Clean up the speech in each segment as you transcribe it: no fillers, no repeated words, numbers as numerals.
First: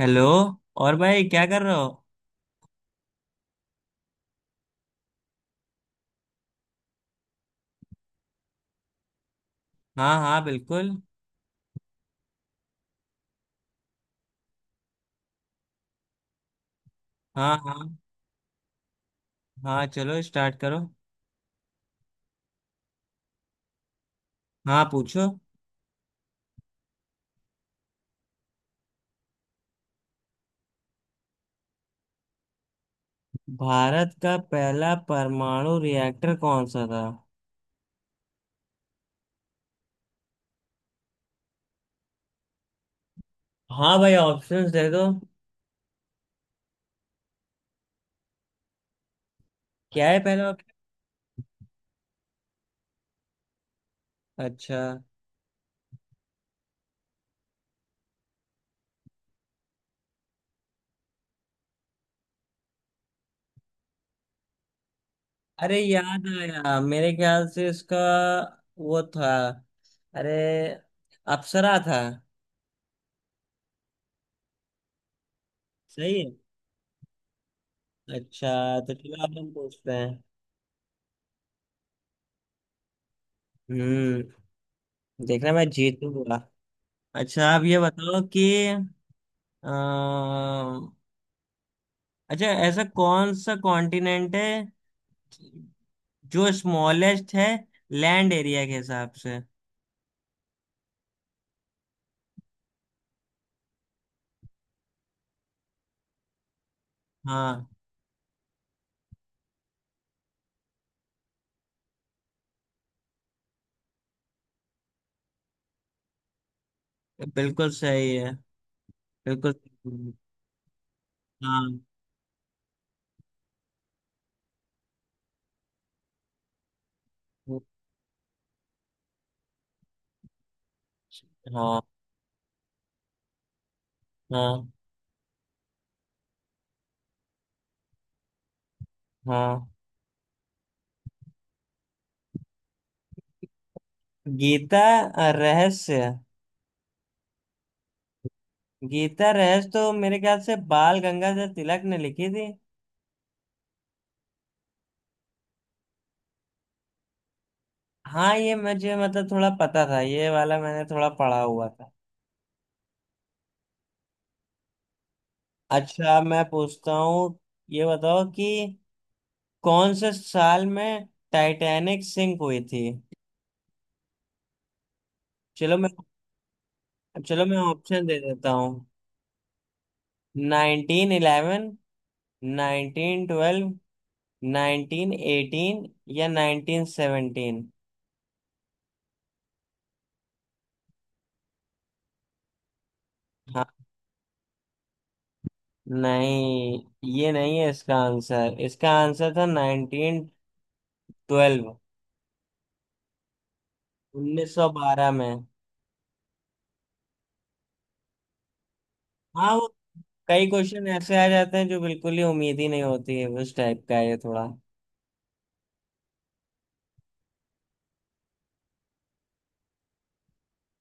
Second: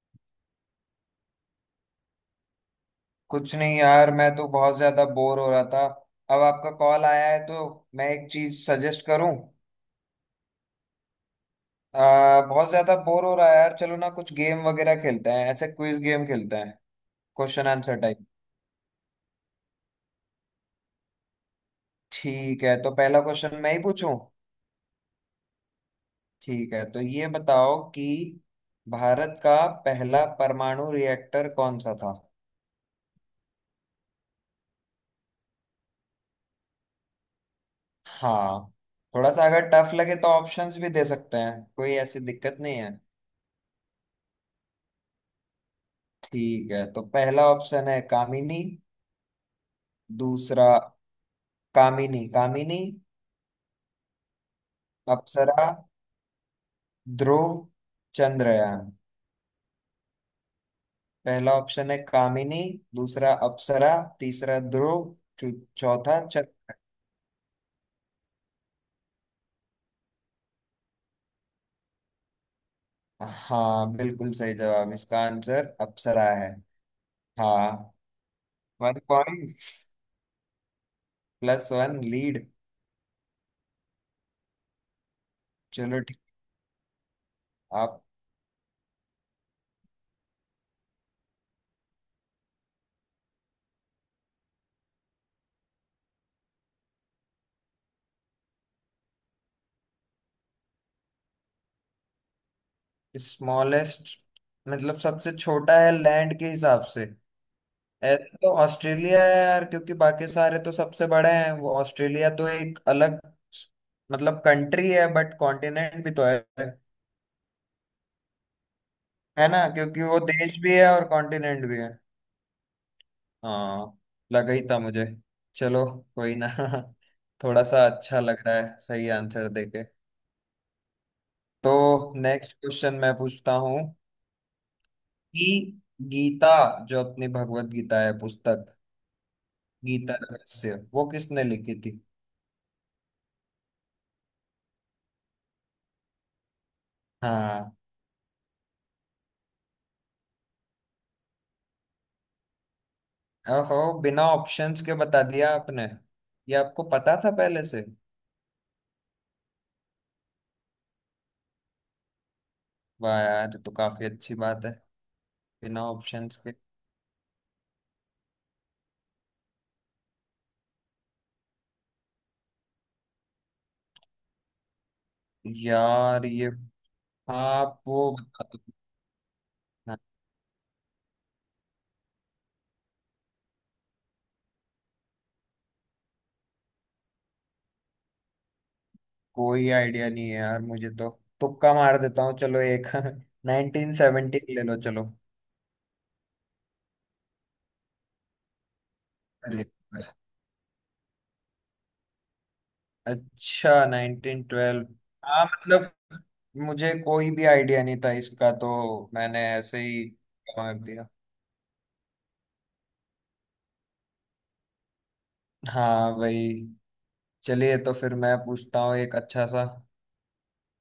Hello. और भाई क्या कर रहे हो? कुछ नहीं यार, मैं तो बहुत ज्यादा बोर हो रहा था। अब आपका कॉल आया है तो मैं एक चीज सजेस्ट करूं। हाँ हाँ बिल्कुल। बहुत ज्यादा बोर हो रहा है यार, चलो ना कुछ गेम वगैरह खेलते हैं, ऐसे क्विज गेम खेलते हैं। हाँ क्वेश्चन हाँ। Answer type. हाँ चलो स्टार्ट करो। ठीक है, तो पहला क्वेश्चन मैं ही पूछूं। हाँ पूछो। ठीक है, तो ये बताओ कि भारत का पहला परमाणु रिएक्टर कौन सा था। भारत का पहला परमाणु रिएक्टर कौन सा था? हाँ। थोड़ा सा अगर टफ लगे तो ऑप्शंस भी दे सकते हैं, कोई ऐसी दिक्कत नहीं है। हाँ भाई ऑप्शंस दे दो। ठीक है, तो पहला ऑप्शन है कामिनी। क्या है पहला दूसरा ऑप्शन? कामिनी कामिनी। अच्छा। अप्सरा। ध्रुव। चंद्रयान। पहला ऑप्शन है कामिनी। दूसरा अप्सरा। तीसरा ध्रुव। चौ- अरे चौथा याद चंद्र। आया मेरे ख्याल से इसका वो था। अरे अप्सरा था। हाँ, बिल्कुल सही जवाब, इसका आंसर सही अप्सरा है। है। हाँ। अच्छा तो वन चलो अब हम पॉइंट। पूछते हैं। Plus one lead. हम्म। देखना मैं चलो ठीक। जीतूंगा। अच्छा आप ये आप। बताओ कि अम्म, अच्छा ऐसा कौन सा कॉन्टिनेंट है जो स्मॉलेस्ट है लैंड एरिया के हिसाब से? स्मॉलेस्ट मतलब सबसे छोटा है लैंड के हिसाब से। हाँ ऐसे तो ऑस्ट्रेलिया है यार, क्योंकि बाकी सारे तो सबसे बड़े हैं, वो ऑस्ट्रेलिया तो एक अलग मतलब कंट्री है बट कॉन्टिनेंट भी तो है। बिल्कुल सही है। है बिल्कुल ना, क्योंकि सही है। वो देश भी है और कॉन्टिनेंट भी हाँ है। हाँ। लगा ही था मुझे। चलो। कोई ना। थोड़ा सा अच्छा लग रहा है सही आंसर देके। तो हाँ नेक्स्ट क्वेश्चन मैं पूछता हूँ हाँ कि गीता, जो अपनी भगवत गीता है पुस्तक, हाँ। गीता रहस्य वो किसने लिखी थी। गीता रहस्य। हाँ। गीता रहस्य तो मेरे ख्याल से बाल गंगाधर तिलक ने लिखी थी। ओहो, बिना ऑप्शंस के बता दिया आपने। ये आपको पता था पहले से। हाँ ये मुझे मतलब थोड़ा पता था। ये वाला मैंने थोड़ा पढ़ा हुआ था। वाह यार, ये तो काफी अच्छी बात है, बिना अच्छा ऑप्शंस मैं के। पूछता हूँ। ये बताओ कि कौन से साल में टाइटैनिक सिंक हुई थी? चलो मैं यार ये। चलो मैं आप ऑप्शन वो दे बता देता दो। हूँ। हाँ। 1911, 1912, 1918 या 1917। कोई आइडिया नहीं है यार मुझे तो। तुक्का मार देता हूँ, चलो एक हाँ। 1970 ले लो चलो। नहीं। ये नहीं है इसका आंसर। इसका आंसर था अरे, 1912। अच्छा उन्नीस सौ 1912। बारह में। हाँ मतलब मुझे कोई भी आइडिया नहीं था, इसका तो मैंने हाँ वो ऐसे ही कई मार क्वेश्चन दिया। ऐसे आ जाते हैं जो बिल्कुल ही उम्मीद ही नहीं होती है। उस टाइप का है ये थोड़ा। हाँ भाई। चलिए तो फिर मैं पूछता हूँ एक अच्छा सा।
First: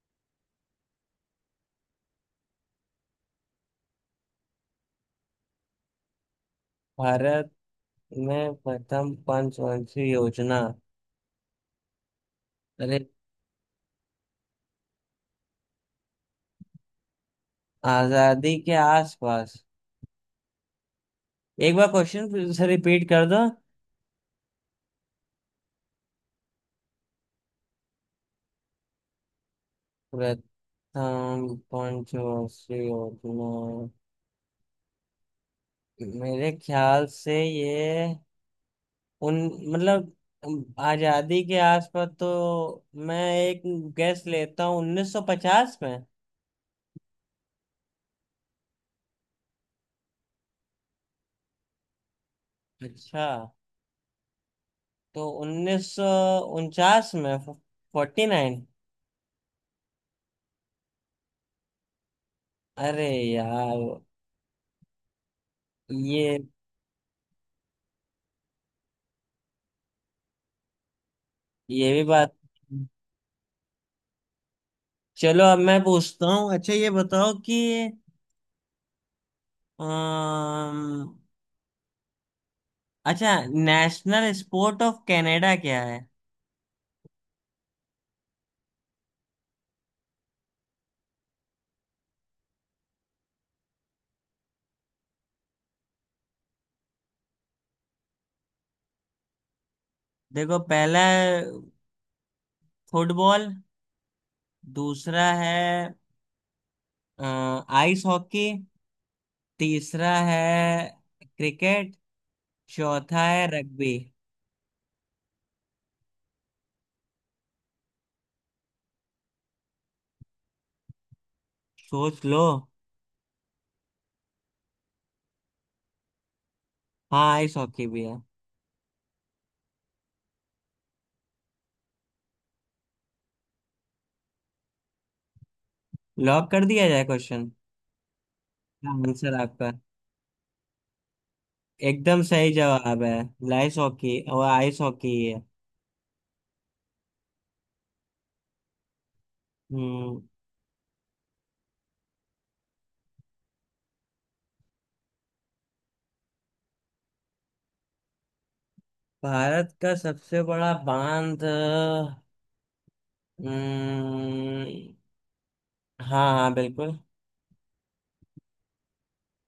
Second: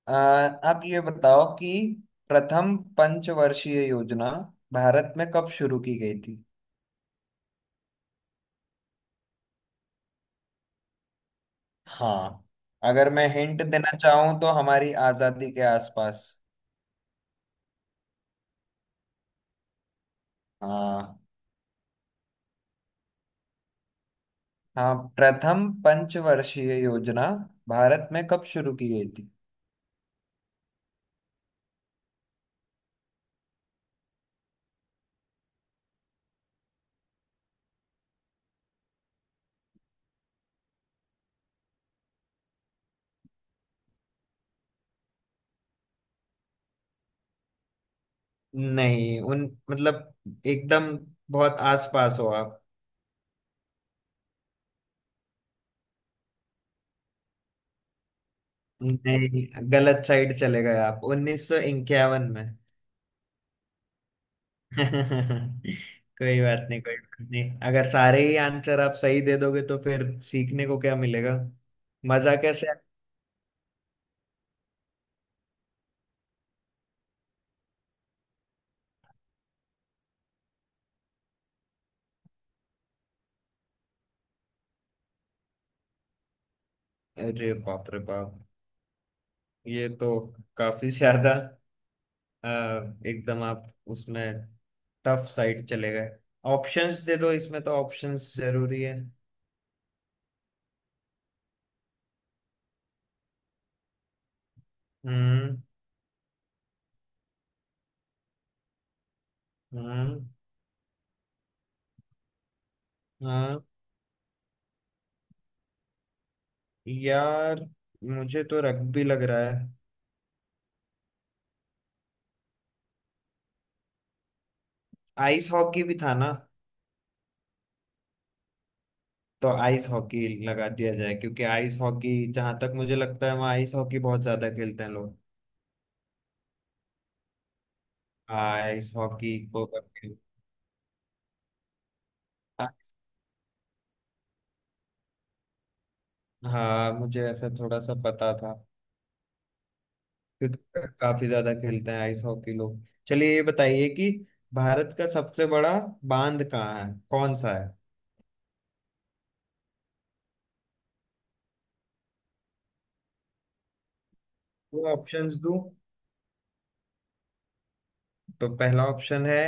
आप ये बताओ कि प्रथम पंचवर्षीय योजना भारत में कब शुरू की गई थी। भारत में प्रथम पंचवंशी योजना। हाँ। अरे। अगर मैं हिंट देना चाहूँ तो हमारी आजादी के आसपास। आजादी के आसपास। हाँ। एक बार क्वेश्चन फिर से रिपीट कर दो। हाँ, प्रथम पंचवर्षीय योजना भारत में कब शुरू की गई थी। प्रथम पंचवर्षीय योजना मेरे ख्याल से ये उन मतलब आजादी के आसपास तो मैं एक गैस लेता हूँ 1950 में। नहीं, उन मतलब एकदम बहुत आसपास हो आप। अच्छा तो 1949 में। 49। नहीं, गलत साइड चले गए आप, 1951 में। अरे यार। ये कोई बात नहीं कोई बात नहीं, अगर सारे ही आंसर आप सही दे दोगे तो फिर सीखने को क्या मिलेगा। ये भी बात। मजा कैसे आए? चलो अब मैं पूछता हूँ। अच्छा ये बताओ कि अम्म, अच्छा नेशनल स्पोर्ट ऑफ कनाडा क्या है? अरे बाप रे बाप, ये तो काफी ज्यादा। अ, एकदम आप उसमें टफ साइड चले गए। ऑप्शंस दे दो, इसमें तो ऑप्शंस जरूरी है। देखो पहला है फुटबॉल। दूसरा है हम्म। अ, आइस हॉकी। तीसरा हम्म। है क्रिकेट। चौथा है हाँ रग्बी। यार, मुझे तो रग्बी लग रहा है। सोच लो। आइस हॉकी भी था ना? हाँ आइस हॉकी भी है। तो आइस हॉकी लगा दिया जाए, क्योंकि आइस हॉकी जहां तक मुझे लगता है वहाँ आइस हॉकी बहुत ज्यादा खेलते हैं लोग। लॉक कर दिया जाए क्वेश्चन। आइस हाँ, हॉकी आंसर को आपका करके-। एकदम सही जवाब है। आइस हॉकी और आइस हॉकी ही है। हाँ, मुझे ऐसा थोड़ा सा पता था। हम्म। क्योंकि काफी ज्यादा खेलते हैं आइस हॉकी लोग। चलिए, ये बताइए कि भारत का सबसे बड़ा बांध कहाँ है, कौन सा है। भारत का सबसे बड़ा बांध। हम्म, वो ऑप्शंस दूं। हाँ हाँ बिल्कुल। तो पहला ऑप्शन है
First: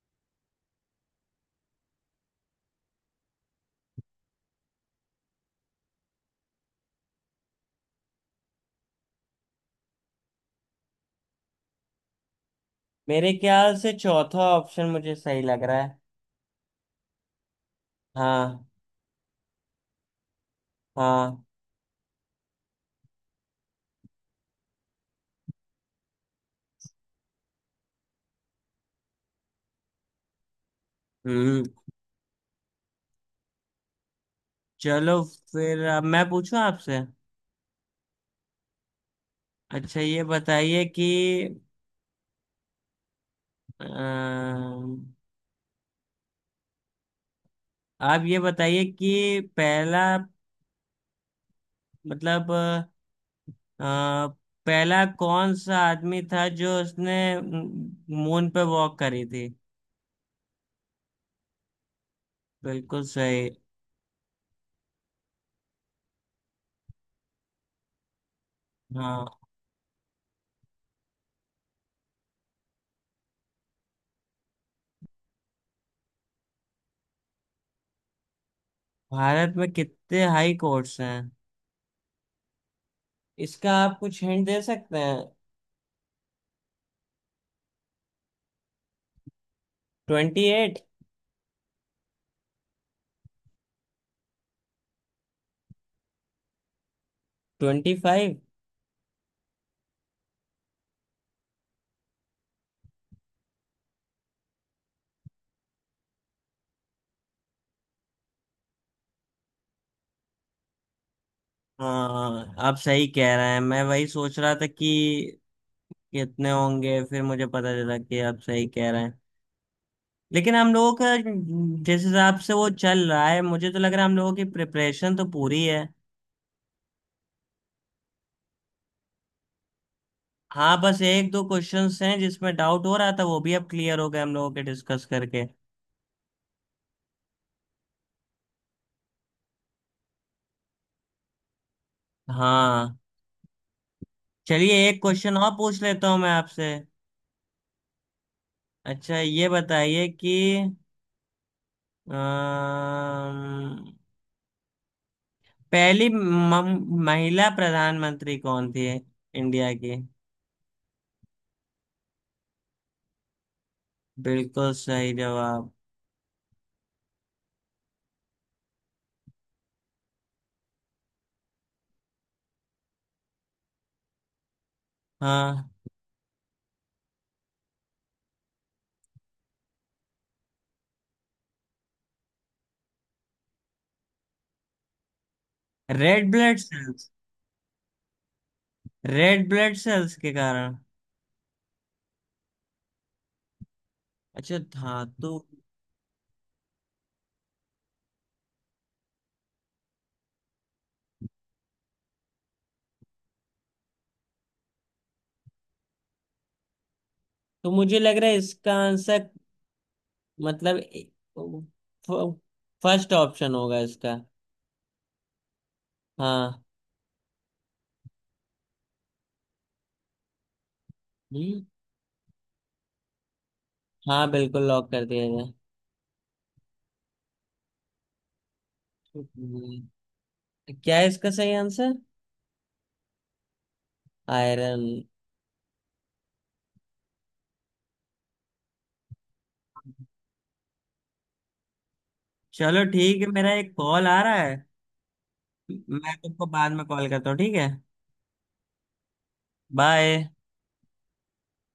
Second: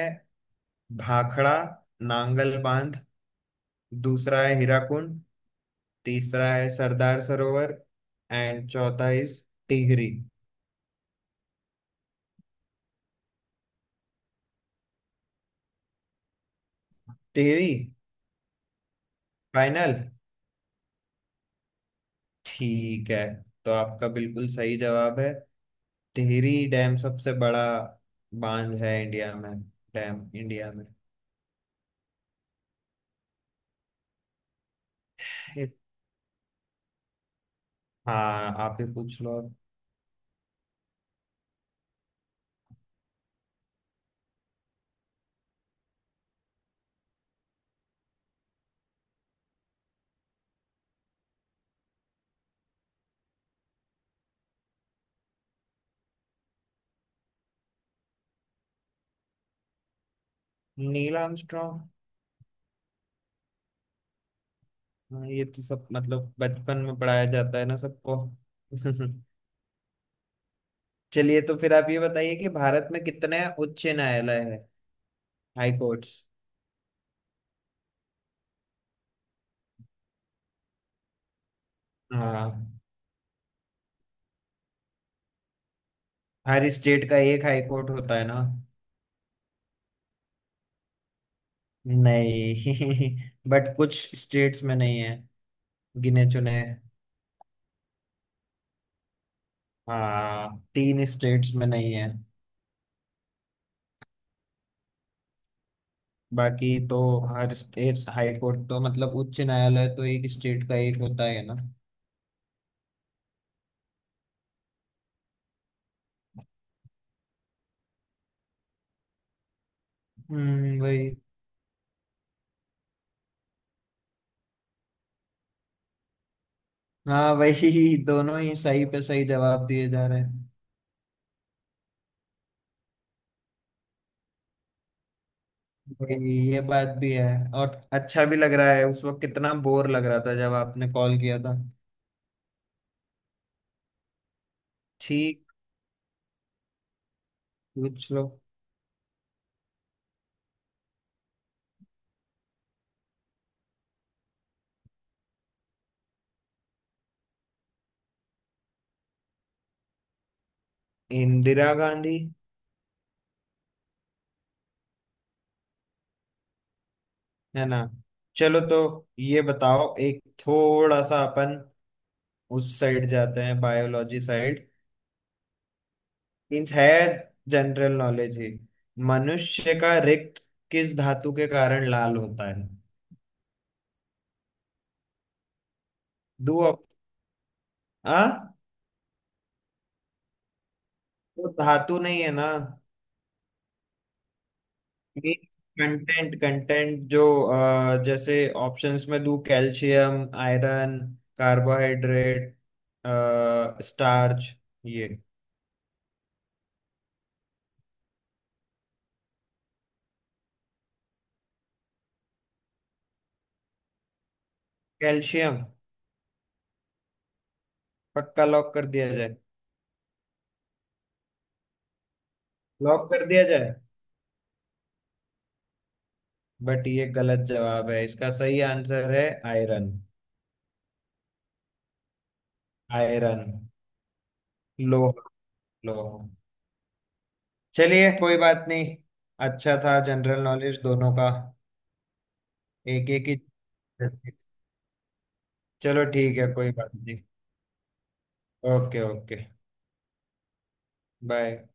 भाखड़ा नांगल बांध। दूसरा है हीराकुंड। तीसरा है सरदार सरोवर। एंड चौथा इज टिहरी। मेरे ख्याल से चौथा ऑप्शन मुझे सही लग रहा है। टिहरी। हाँ। फाइनल। हाँ। ठीक है, तो आपका बिल्कुल सही जवाब है, टिहरी डैम सबसे बड़ा बांध है इंडिया में। डैम इंडिया में। हम्म। चलो एक-। फिर अब मैं पूछूं आपसे। हाँ, आप ही पूछ लो अब। अच्छा ये बताइए कि अम, आप ये बताइए कि पहला मतलब अ, पहला कौन सा आदमी था जो उसने मून पे वॉक करी थी? Neil Armstrong. बिल्कुल सही। हाँ, ये तो सब मतलब बचपन में पढ़ाया जाता है ना सबको। हाँ। चलिए तो फिर आप ये बताइए कि भारत में कितने उच्च न्यायालय है, हाई कोर्ट्स। भारत में कितने हाई कोर्ट्स हैं? हाँ। इसका आप कुछ हिंट दे सकते हैं? हर स्टेट का एक हाई कोर्ट होता है ना। 28। नहीं, बट कुछ स्टेट्स में नहीं है, गिने चुने। 25। हाँ, तीन स्टेट्स में नहीं है, बाकी तो हर स्टेट हाई कोर्ट, तो मतलब उच्च न्यायालय तो एक स्टेट का एक होता है ना। हाँ आप सही कह रहे हैं। मैं वही सोच रहा था कि कितने होंगे। फिर मुझे पता चला कि आप सही कह रहे हैं। लेकिन हम हम्म, लोगों वही। का जिस हिसाब से वो चल रहा है मुझे तो लग रहा है हम लोगों की प्रिपरेशन तो पूरी है। हाँ वही, दोनों ही सही पे सही जवाब दिए जा रहे हैं। हाँ बस एक दो क्वेश्चंस हैं जिसमें डाउट हो रहा था वो भी अब क्लियर हो गए हम लोगों के डिस्कस करके। भाई ये बात भी है, और अच्छा भी लग रहा है, उस वक्त कितना बोर लग रहा था जब आपने कॉल किया था। हाँ। चलिए एक क्वेश्चन ठीक। और पूछ लेता हूँ मैं आपसे। पूछ लो। अच्छा ये बताइए कि अम्म, पहली महिला प्रधानमंत्री कौन थी? इंडिया की। इंदिरा गांधी। बिल्कुल सही जवाब। है ना। चलो, तो ये बताओ, एक थोड़ा सा अपन उस साइड जाते हैं, बायोलॉजी साइड। हाँ। मीन्स है जनरल नॉलेज ही। मनुष्य का रिक्त किस धातु के कारण लाल होता है। रेड ब्लड दो ऑप्शन। सेल्स। आ रेड ब्लड सेल्स के कारण। वो धातु नहीं है ना। अच्छा धातु। कंटेंट कंटेंट जो, जैसे ऑप्शंस में दूं, कैल्शियम, आयरन, कार्बोहाइड्रेट, स्टार्च, ये। तो मुझे लग रहा है इसका आंसर मतलब फर्स्ट ऑप्शन होगा इसका। कैल्शियम। हाँ। पक्का, लॉक कर दिया जाए। हम्म। लॉक कर दिया जाए। हाँ बिल्कुल लॉक कर दिया जाए। बट ये गलत जवाब है, इसका सही आंसर है हम्म। आयरन। क्या है इसका सही आंसर? आयरन। आयरन। लोहा। लोहा। चलिए, कोई बात नहीं, अच्छा था जनरल नॉलेज दोनों का। चलो एक ठीक है एक ही। मेरा एक कॉल आ रहा है। चलो मैं ठीक तुमको है, बाद कोई में बात कॉल नहीं। करता हूँ, ठीक है? Okay, okay. बाय। बाय।